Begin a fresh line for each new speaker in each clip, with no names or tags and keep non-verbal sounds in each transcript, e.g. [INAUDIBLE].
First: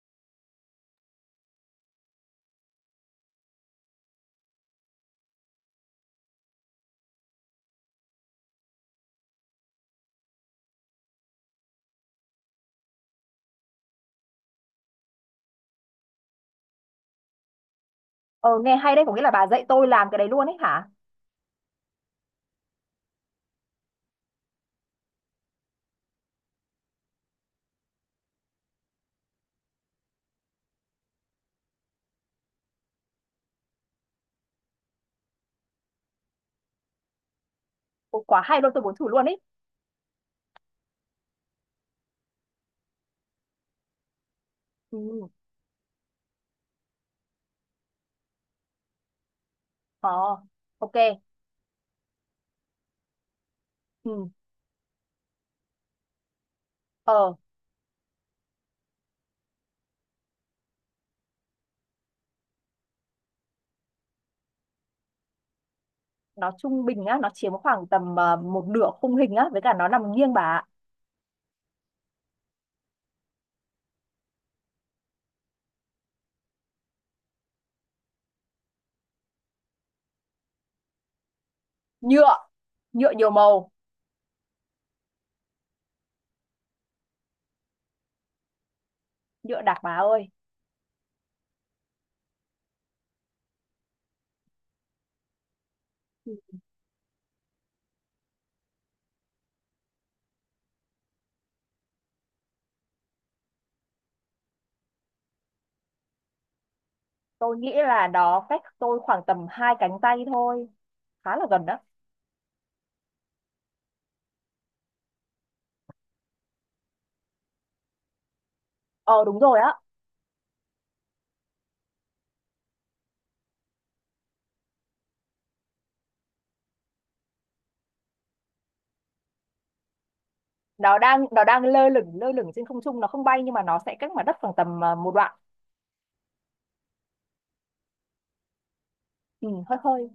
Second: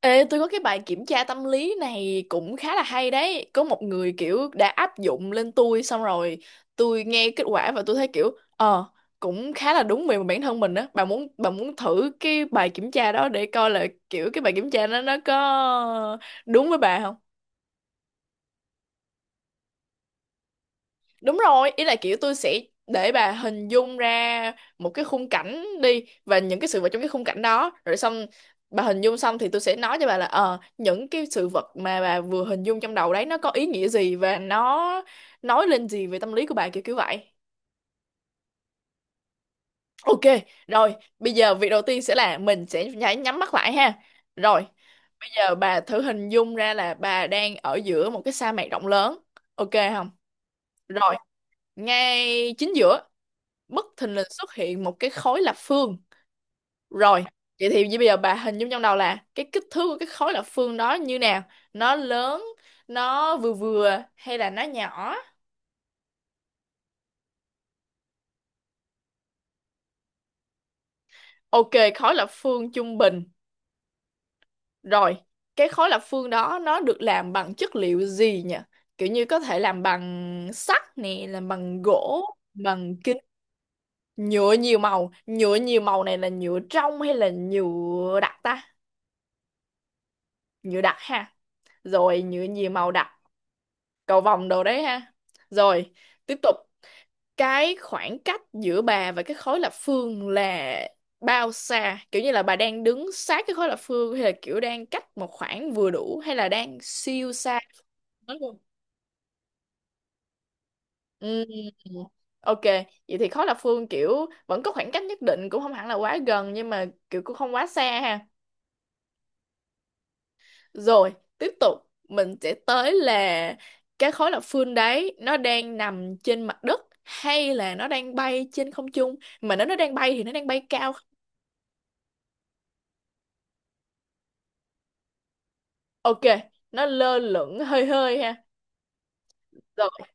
Ê, tôi có cái bài kiểm tra tâm lý này cũng khá là hay đấy. Có một người kiểu đã áp dụng lên tôi xong rồi tôi nghe kết quả và tôi thấy kiểu ờ cũng khá là đúng về bản thân mình á. Bà muốn thử cái bài kiểm tra đó để coi là kiểu cái bài kiểm tra nó có đúng với bà không?
Ờ nghe hay đấy, có nghĩa là bà dạy tôi làm cái đấy luôn ấy hả?
Đúng rồi, ý là kiểu tôi sẽ để bà hình dung ra một cái khung cảnh đi và những cái sự vật trong cái khung cảnh đó rồi xong bà hình dung xong thì tôi sẽ nói cho bà là những cái sự vật mà bà vừa hình dung trong đầu đấy nó có ý nghĩa gì và nó nói lên gì về tâm lý của bà kiểu kiểu vậy.
Ồ, quá hay luôn, tôi muốn thử luôn ấy.
Ok, rồi, bây giờ việc đầu tiên sẽ là mình sẽ phải nhắm mắt lại ha. Rồi,
Ừ,
bây giờ bà thử hình dung ra là bà đang ở giữa một cái sa mạc rộng lớn. Ok
ờ,
không?
ok.
Rồi, ngay chính giữa bất thình lình
Ừ,
xuất hiện một cái khối lập phương rồi
ờ,
vậy thì bây giờ bà hình dung trong đầu là cái kích thước của cái khối lập phương đó như nào, nó lớn, nó vừa vừa hay là nó nhỏ.
nó trung bình á, nó chiếm khoảng tầm một nửa khung hình á, với cả nó nằm nghiêng bà ạ.
Ok, khối lập phương trung bình. Rồi, cái khối lập phương đó nó được làm bằng chất liệu gì nhỉ, kiểu như có thể làm bằng sắt nè, làm bằng gỗ,
Nhựa,
bằng
nhựa
kính,
nhiều màu,
nhựa nhiều màu. Nhựa nhiều màu này là nhựa trong hay là nhựa đặc ta?
nhựa đặc bà ơi.
Nhựa đặc ha. Rồi, nhựa nhiều màu đặc, cầu vồng đồ đấy ha. Rồi,
Ừ,
tiếp tục, cái khoảng cách giữa bà và cái khối lập phương là bao xa, kiểu như là bà đang đứng sát cái khối lập phương hay là kiểu đang cách một khoảng vừa đủ hay là đang siêu
tôi
xa,
nghĩ là
nó
nó
luôn.
cách tôi khoảng tầm hai cánh tay thôi, khá
Ừ.
là gần đó.
Ok, vậy thì khối lập phương kiểu vẫn có khoảng cách nhất định, cũng không hẳn là quá gần nhưng mà kiểu cũng không quá xa ha.
Ờ đúng rồi á,
Rồi, tiếp tục, mình sẽ tới là cái khối lập phương đấy nó đang nằm trên mặt đất hay là nó đang bay trên không trung. Mà nếu nó đang bay thì nó đang bay cao.
nó đang lơ lửng trên không trung, nó không bay nhưng mà nó sẽ cách mặt đất khoảng tầm một đoạn.
Ok, nó lơ lửng hơi hơi ha.
Ừ, hơi
Rồi,
hơi.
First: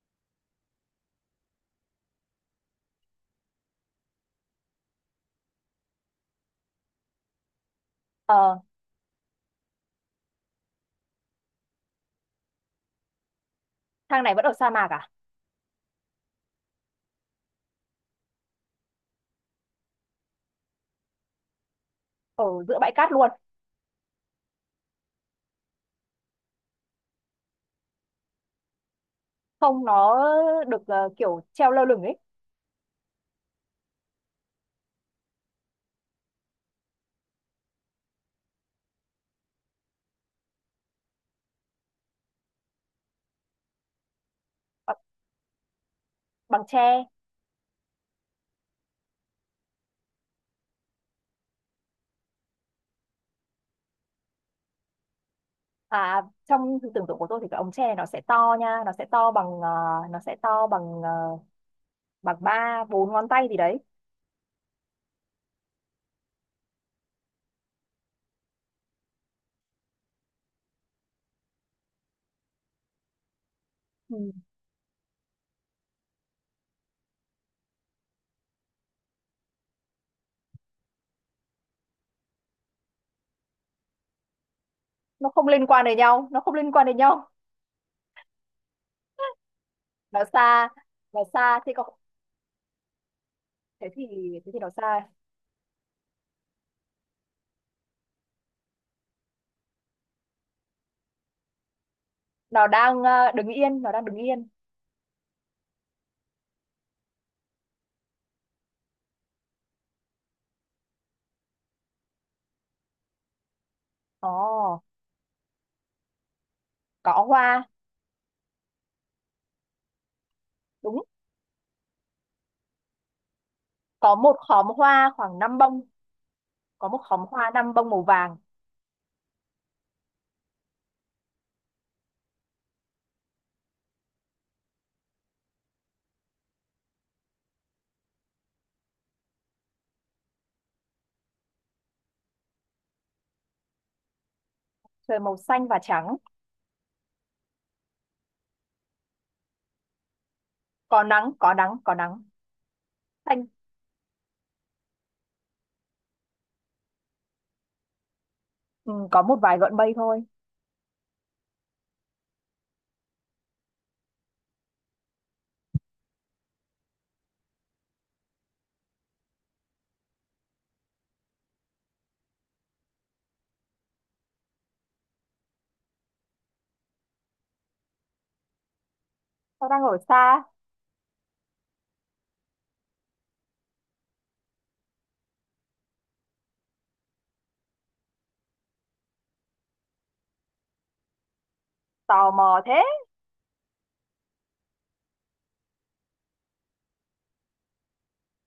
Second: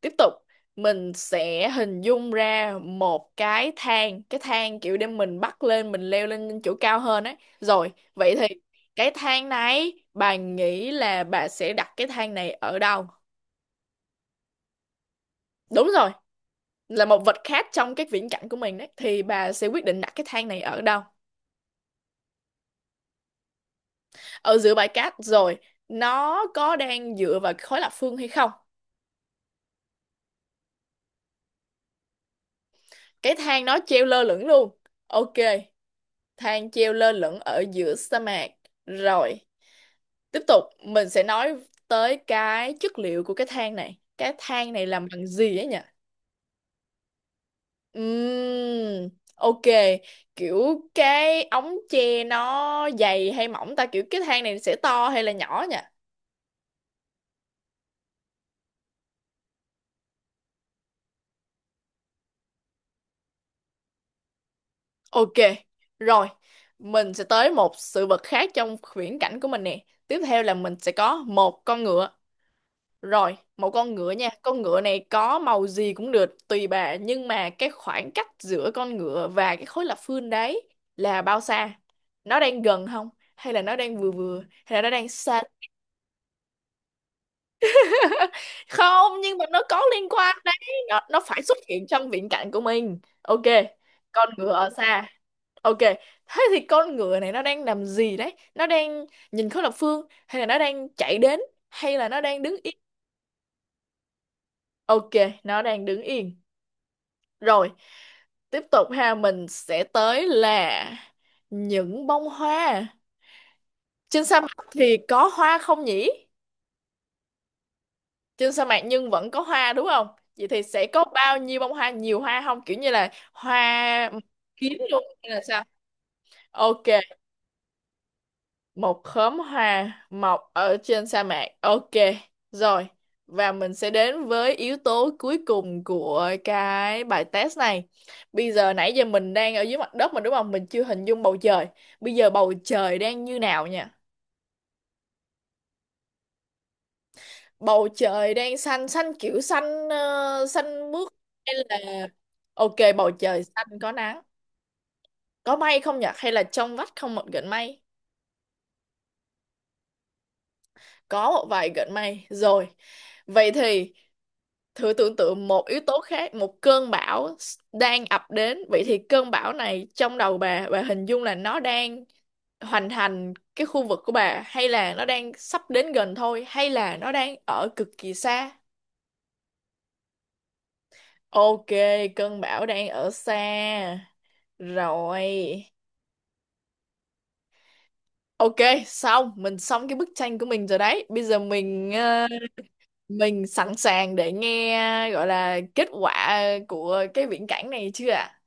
tiếp tục. Mình sẽ hình dung ra một cái thang kiểu để mình bắt lên, mình leo lên chỗ cao hơn ấy. Rồi, vậy thì
Ờ,
cái thang này bà nghĩ là bà sẽ đặt cái thang này ở đâu?
thang này vẫn ở sa mạc à?
Đúng rồi. Là một vật khác trong cái viễn cảnh của mình đấy thì bà sẽ quyết định đặt cái thang này ở đâu.
Ở giữa bãi cát luôn.
Ở giữa bãi cát rồi, nó có đang dựa vào khối lập phương hay không?
Không nó được kiểu treo lơ lửng ấy.
Cái thang nó treo lơ lửng luôn. Ok, thang treo lơ lửng ở giữa sa mạc. Rồi, tiếp tục, mình sẽ nói tới cái chất liệu của cái thang này, cái thang này
bằng,
làm bằng gì ấy nhỉ?
bằng tre.
Ừm, ok, kiểu cái ống tre nó dày hay mỏng ta, kiểu cái thang này sẽ to hay là nhỏ nhỉ?
À trong sự tưởng tượng của tôi thì cái ống tre nó sẽ to nha, nó sẽ to bằng ờ, bằng ba bốn ngón tay gì đấy.
Ok, rồi, mình sẽ tới một sự vật khác trong viễn cảnh của mình nè. Tiếp theo là mình sẽ có một con ngựa. Rồi, một con ngựa nha.
Ừ.
Con ngựa này có màu gì cũng được, tùy bà. Nhưng mà cái khoảng cách giữa con ngựa và cái khối lập phương đấy là bao xa? Nó đang gần không? Hay là nó đang vừa vừa? Hay là nó đang
Nó
xa?
không liên quan đến nhau, nó không liên quan đến nhau.
Không, nhưng mà nó có liên
Nó
quan đấy,
xa.
nó
nó
phải xuất
xa thế còn
hiện trong viễn cảnh của mình. Ok,
thế thì
con
thế
ngựa
thì nó
ở xa.
xa.
Ok, thế thì con ngựa này nó đang làm gì đấy, nó đang nhìn khối lập phương hay là nó đang chạy đến hay là nó đang đứng
Nó
yên?
đang đứng yên, nó đang đứng yên.
Ok, nó đang đứng yên. Rồi, tiếp tục ha, mình sẽ tới là những bông hoa. Trên
Ồ
sa mạc thì có hoa không nhỉ?
có hoa.
Trên sa mạc nhưng vẫn có hoa đúng không? Vậy thì sẽ
Đúng,
có bao nhiêu bông hoa, nhiều hoa không, kiểu như là hoa
có một khóm
kiếm luôn
hoa
hay
khoảng
là
năm
sao?
bông.
Ok,
Có một khóm hoa năm bông màu vàng.
một khóm hoa mọc ở trên sa mạc, ok. Rồi, và mình sẽ đến với yếu tố cuối cùng của cái bài test này. Bây giờ, nãy giờ mình đang ở dưới mặt đất mà đúng không, mình chưa hình dung bầu trời. Bây giờ bầu trời đang như nào nha?
Trời màu xanh và trắng.
Bầu trời đang xanh xanh, kiểu xanh xanh
có
mướt
nắng có
hay
nắng có
là,
nắng
ok, bầu trời
Xanh.
xanh có nắng. Có mây không nhỉ hay là trong vắt không một gợn mây?
Ừ, có một vài gọn bay thôi.
Có một vài gợn mây. Rồi, vậy thì thử tưởng tượng một yếu tố khác, một cơn bão đang ập đến. Vậy thì cơn bão này trong đầu bà hình dung là nó đang hoành hành cái khu vực của bà hay là nó đang sắp đến gần thôi hay là nó đang ở cực kỳ xa?
Tao đang ở xa,
Ok, cơn bão đang ở xa. Rồi. Ok, xong, mình xong cái bức tranh của mình rồi đấy. Bây giờ
tò mò thế.
mình sẵn sàng để nghe gọi là kết quả của cái viễn cảnh này chưa ạ?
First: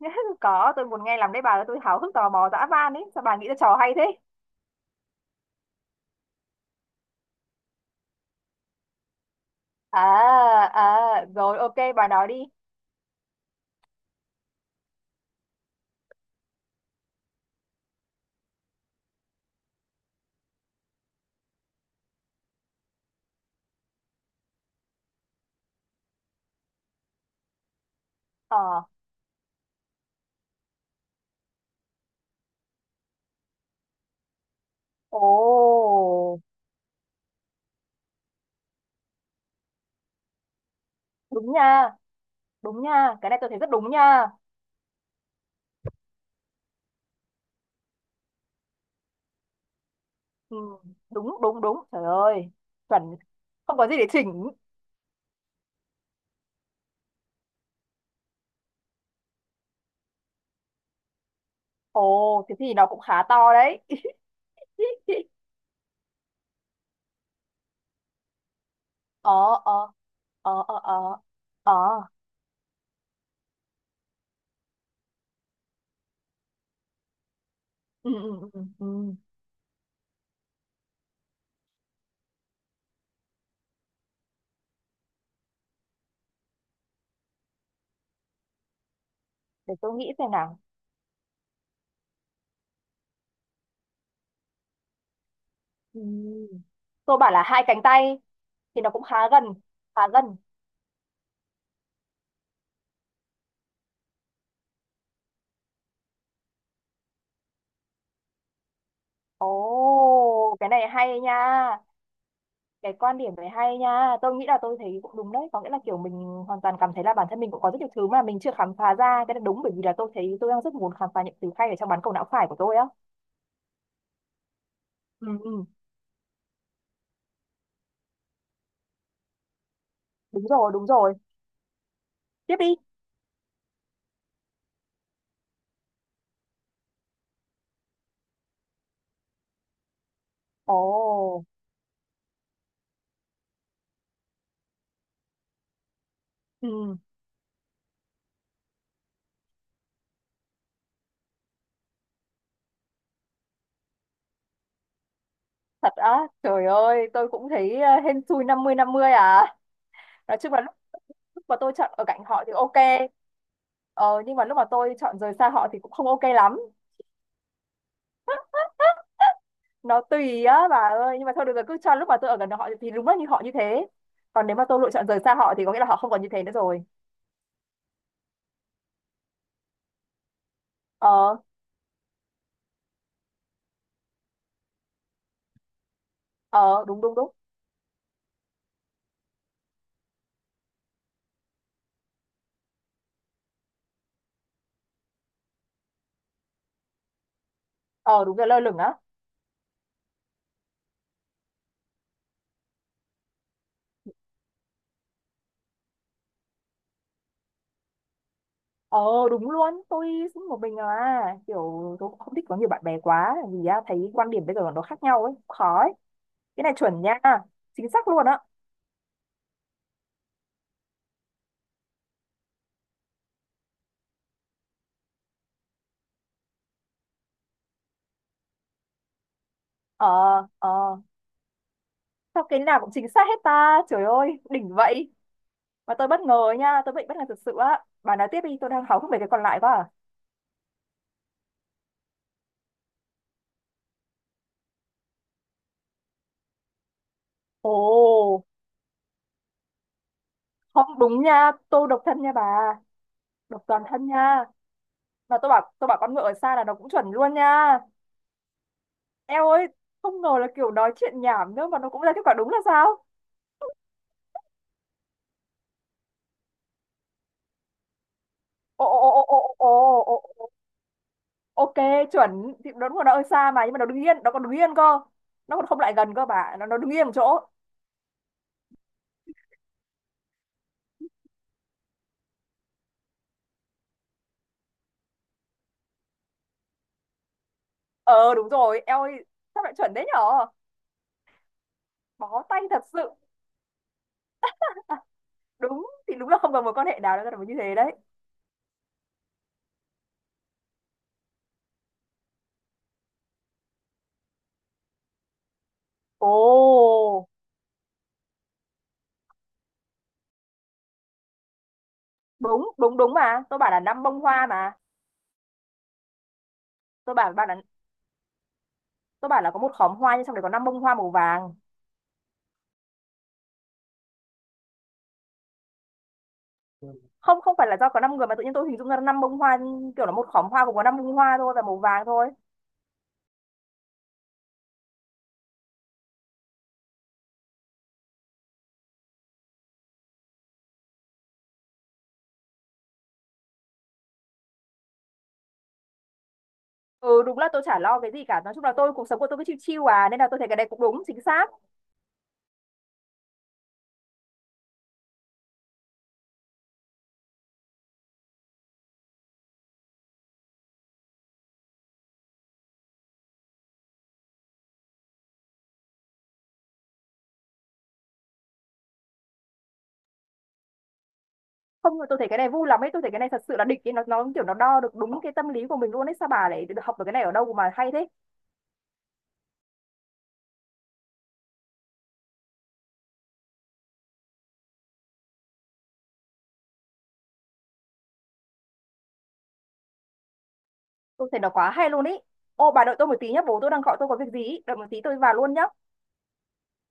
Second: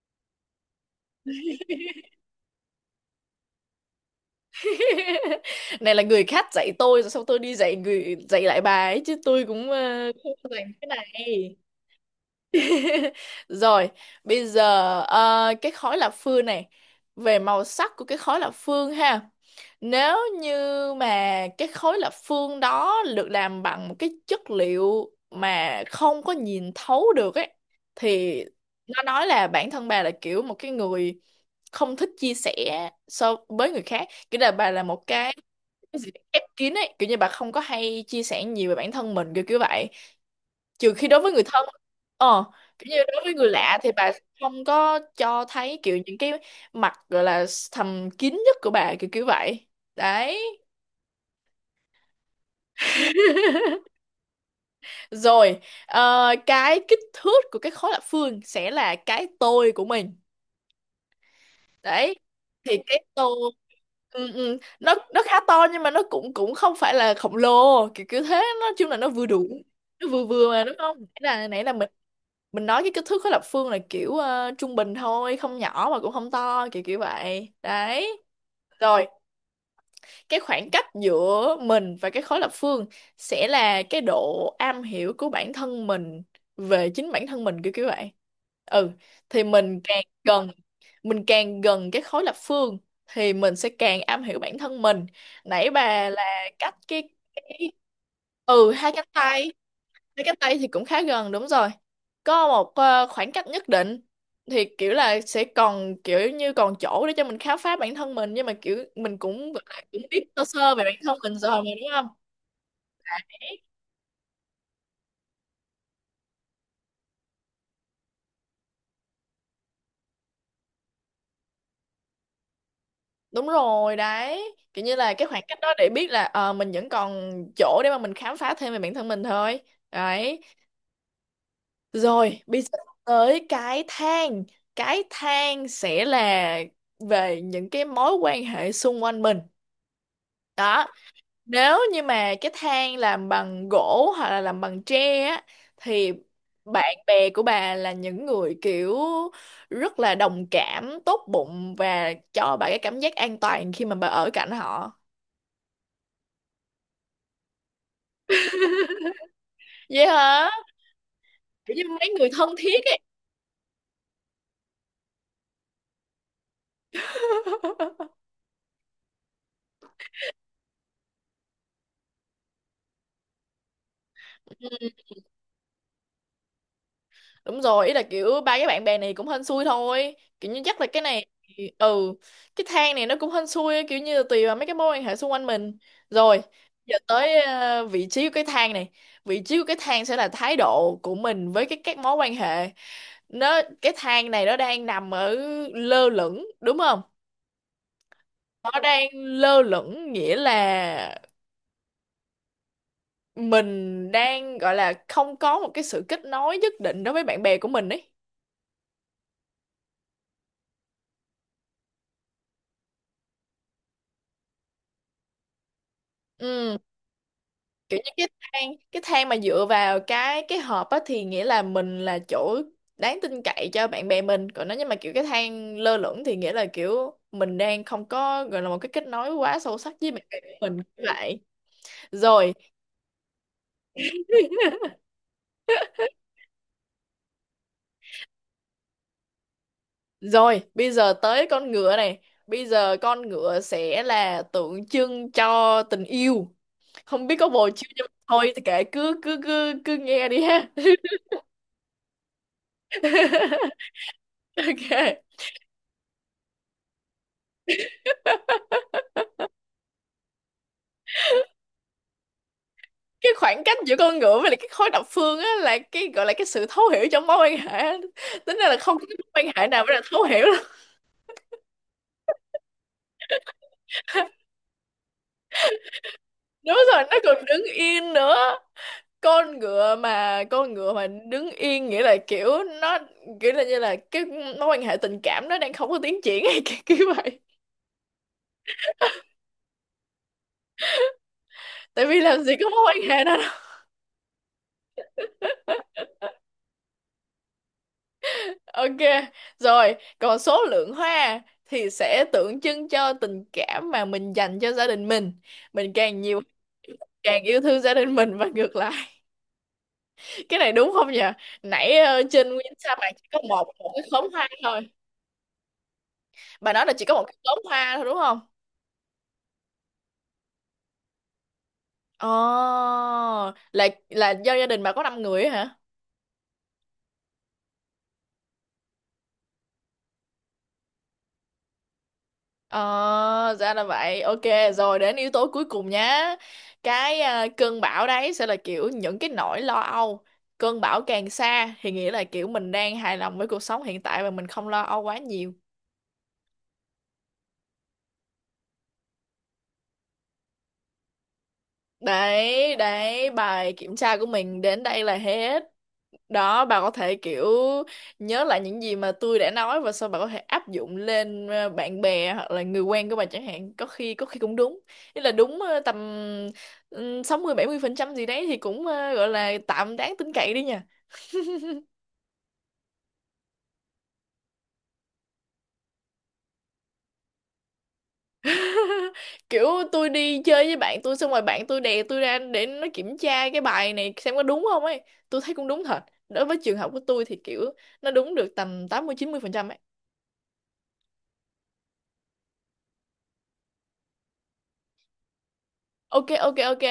[LAUGHS] Có, tôi muốn nghe làm đấy bà ơi, tôi háo hức tò mò dã man ấy. Sao bà nghĩ ra trò hay thế?
[LAUGHS] Này là người khác dạy tôi rồi xong tôi đi dạy người dạy lại bà ấy chứ tôi cũng không có
À,
dành cái
à,
này.
rồi ok, bà nói đi.
[LAUGHS] Rồi, bây giờ cái khói lập phương này, về màu sắc của cái khói lập phương ha. Nếu như mà cái khối lập phương đó được làm bằng một cái chất liệu mà không có nhìn thấu được ấy thì
Ờ,
nó nói là bản thân bà là kiểu một cái người không thích chia sẻ so với người khác, kiểu là bà là một
ồ,
cái gì ép kín ấy, kiểu như bà không có hay chia sẻ nhiều về bản thân mình kiểu kiểu vậy, trừ khi đối với người
đúng
thân.
nha,
Ờ,
đúng
kiểu như
nha.
đối
Cái
với
này
người
tôi thấy rất
lạ
đúng
thì bà
nha.
không có cho thấy kiểu những cái mặt gọi là thầm kín nhất của bà kiểu kiểu vậy
Ừ,
đấy.
đúng, đúng, đúng. Trời ơi, chuẩn. Không có gì để chỉnh.
Rồi, cái kích thước của cái khối lập phương sẽ là cái tôi của mình đấy.
Ồ, thế thì
Thì
nó cũng
cái
khá
tô
to đấy. [LAUGHS]
ừ, ừ, nó khá to nhưng mà nó cũng cũng không phải là khổng lồ kiểu kiểu thế, nói chung là nó vừa
Ờ,
đủ,
ờ,
nó vừa vừa
ờ,
mà đúng
ờ,
không?
ờ,
nãy là nãy
ờ.
là mình mình nói cái kích thước khối lập phương là kiểu trung bình thôi, không nhỏ mà cũng không to kiểu kiểu vậy
Ừ,
đấy.
ừ, ừ,
Rồi,
ừ.
cái khoảng cách giữa mình và cái khối lập phương sẽ là cái độ am hiểu của bản thân mình về chính bản thân mình kiểu kiểu vậy. Ừ, thì
Để
mình
tôi
càng
nghĩ xem
gần
nào.
mình càng gần cái khối lập phương thì mình sẽ càng am hiểu bản thân mình. Nãy
Ừ.
bà là cách
Tôi bảo là hai
cái
cánh tay
ừ
thì nó
hai
cũng
cánh
khá gần,
tay.
khá
Mấy cái
gần.
Tây thì cũng khá gần, đúng rồi. Có một khoảng cách nhất định thì kiểu là sẽ còn kiểu như còn chỗ để cho mình khám phá bản thân mình nhưng mà kiểu mình cũng gọi là cũng biết sơ
Ồ, cái
sơ về
này
bản thân
hay nha.
mình rồi mà đúng không?
Cái
À,
quan điểm này hay nha. Tôi nghĩ là tôi thấy cũng đúng đấy. Có nghĩa là kiểu mình hoàn toàn cảm thấy là bản thân mình cũng có rất nhiều thứ mà mình chưa khám phá ra. Cái này đúng bởi vì là tôi thấy tôi đang rất muốn khám phá những thứ hay ở trong bán cầu não phải của tôi á.
đúng rồi đấy. Kiểu như là
Ừ,
cái khoảng cách
ừ.
đó để biết là mình vẫn còn chỗ để mà mình khám phá thêm về bản thân mình thôi. Đấy.
Đúng rồi, đúng rồi.
Rồi,
Tiếp
bây giờ
đi.
tới cái thang. Cái thang sẽ là về những cái mối quan hệ xung quanh mình. Đó,
Ồ,
nếu như mà cái thang làm bằng gỗ hoặc là làm bằng tre á thì bạn
ừ.
bè của bà là những người kiểu rất là đồng cảm, tốt bụng và cho bà cái cảm giác an toàn khi mà bà ở cạnh họ.
Thật á, trời ơi, tôi cũng thấy hên xui 50-50 à.
Vậy
Nói
hả,
chung là mà tôi
kiểu như
chọn ở
mấy
cạnh
người
họ
thân
thì
thiết ấy.
ok, ờ, nhưng mà lúc mà tôi chọn rời xa họ thì cũng không ok lắm. Nó tùy á bà ơi, nhưng mà thôi được rồi, cứ cho lúc mà tôi ở gần họ thì đúng là như họ như thế, còn nếu mà tôi lựa
[LAUGHS]
chọn rời xa họ thì có nghĩa là họ không còn như thế nữa rồi.
Đúng rồi, ý là kiểu ba cái bạn bè này cũng hên xui thôi, kiểu như chắc là cái này
Ờ,
thì, ừ, cái thang này nó cũng hên xui kiểu như là tùy vào mấy cái mối quan hệ xung quanh mình. Rồi,
ờ,
giờ
đúng, đúng, đúng.
tới vị trí của cái thang này. Vị trí của cái thang sẽ là thái độ của mình với cái các mối quan hệ. Nó, cái thang này nó đang nằm ở lơ lửng đúng không?
Ờ đúng rồi lơ lửng
Nó
á.
đang lơ lửng nghĩa là mình đang gọi là không có một cái sự kết nối nhất định đối với bạn bè của mình ấy.
Ờ đúng luôn, tôi cũng một mình à, kiểu tôi cũng không thích có nhiều bạn bè quá vì á, thấy quan điểm bây giờ nó khác nhau ấy, khó ấy. Cái này
Ừ,
chuẩn nha, chính
kiểu
xác
như
luôn
cái
á.
thang cái thang mà dựa vào cái hộp á thì nghĩa là mình là chỗ đáng tin cậy cho bạn bè mình. Còn nếu như mà kiểu cái thang lơ lửng thì nghĩa là kiểu mình đang không có gọi là một cái kết nối quá sâu sắc với bạn bè
Ờ,
của
ờ.
mình như vậy.
Sao
Rồi.
cái nào cũng chính xác hết ta, trời ơi đỉnh
[LAUGHS]
vậy. Và tôi bất ngờ ấy nha, tôi bị bất ngờ thực sự á. Bà nói tiếp đi, tôi đang háo hức về cái còn lại quá à.
Rồi, bây giờ tới con ngựa này. Bây giờ con ngựa sẽ là tượng trưng cho tình yêu. Không biết có bồ
Ồ,
chưa nhưng mà thôi thì kệ, cứ cứ cứ cứ nghe đi ha.
không đúng nha, tôi độc thân nha bà. Độc toàn thân nha.
[LAUGHS] Ok,
Mà tôi bảo con ngựa ở xa là nó cũng chuẩn luôn nha. Eo ơi, không ngờ là kiểu nói chuyện nhảm nữa mà nó cũng ra kết quả đúng là sao?
cái khoảng cách giữa con ngựa với lại cái khối độc phương á là cái gọi là cái sự thấu hiểu trong mối quan hệ á. Tính ra là
Ồ,
không
ồ,
có cái
ồ,
mối quan
ồ,
hệ nào mới
ồ,
là
ồ,
thấu hiểu
ồ,
đâu.
ok, chuẩn. Thì nó đúng là nó ở xa mà, nhưng mà nó đứng yên, nó còn đứng yên cơ. Nó còn không lại gần cơ bà, nó,
Đúng
nó đứng
rồi,
yên một
nó
chỗ.
còn đứng yên nữa. Con ngựa mà đứng yên nghĩa là kiểu nó, kiểu là như là cái mối quan hệ tình cảm nó đang không có tiến triển hay kiểu kiểu vậy.
Ờ, đúng rồi, eo ơi, sao lại chuẩn đấy nhở?
Tại vì
Bó
làm gì
tay
có mối
thật
quan
sự.
hệ đó đâu.
Đúng thì đúng là không còn mối quan hệ nào nó là như thế đấy.
Ok, rồi, còn số lượng hoa thì sẽ tượng trưng cho tình cảm mà mình dành cho gia đình mình. Mình càng
Ồ
nhiều, càng yêu thương gia đình mình và ngược lại. Cái này đúng không nhỉ, nãy ờ, trên
đúng,
nguyên sa
đúng,
mạc
đúng,
chỉ có
mà tôi
một
bảo là
một
năm
cái
bông
khóm
hoa
hoa
mà.
thôi, bà nói là chỉ có
tôi
một
bảo
cái
bạn là
khóm hoa thôi đúng không?
tôi bảo là có một khóm hoa nhưng trong đấy có năm bông hoa màu vàng.
Ồ, là do gia đình bà có 5 người ấy hả?
Không, không phải là do có năm người mà tự nhiên tôi hình dung ra năm bông hoa, kiểu là một khóm hoa cũng có năm bông hoa thôi và màu vàng thôi.
Ờ, ra là vậy. Ok, rồi đến yếu tố cuối cùng nhá. Cái à, cơn bão đấy sẽ là kiểu những cái nỗi lo âu. Cơn bão càng xa thì nghĩa là kiểu mình đang hài lòng với cuộc sống hiện tại và mình không lo âu quá nhiều.
Ừ đúng là tôi chả lo cái gì cả, nói chung là tôi cuộc sống của tôi cứ chill chill à, nên là tôi thấy cái này cũng đúng chính xác.
Đấy, đấy, bài kiểm tra của mình đến đây là hết. Đó, bà có thể kiểu nhớ lại những gì mà tôi đã nói và sau bà có thể áp dụng lên bạn bè hoặc là người quen của bà chẳng hạn, có khi cũng đúng. Ý là đúng tầm 60-70% gì đấy thì cũng gọi là tạm đáng tin cậy đi nha.
Không tôi thấy cái này vui lắm ấy, tôi thấy cái này thật sự là đỉnh ấy, nó kiểu nó đo được đúng cái tâm lý của mình luôn ấy, sao bà lại học được cái này ở đâu mà hay thế.
Kiểu tôi đi chơi với bạn tôi xong rồi bạn tôi đè tôi ra để nó kiểm tra cái bài này xem có đúng không ấy. Tôi thấy cũng đúng thật, đối với trường hợp của tôi thì kiểu nó đúng được tầm 80-90% ấy.
Tôi thấy nó quá hay luôn ý. Ô bà đợi tôi một tí nhá, bố tôi đang gọi tôi có việc gì ý. Đợi một tí tôi vào luôn nhá.
Ok, ok, ok.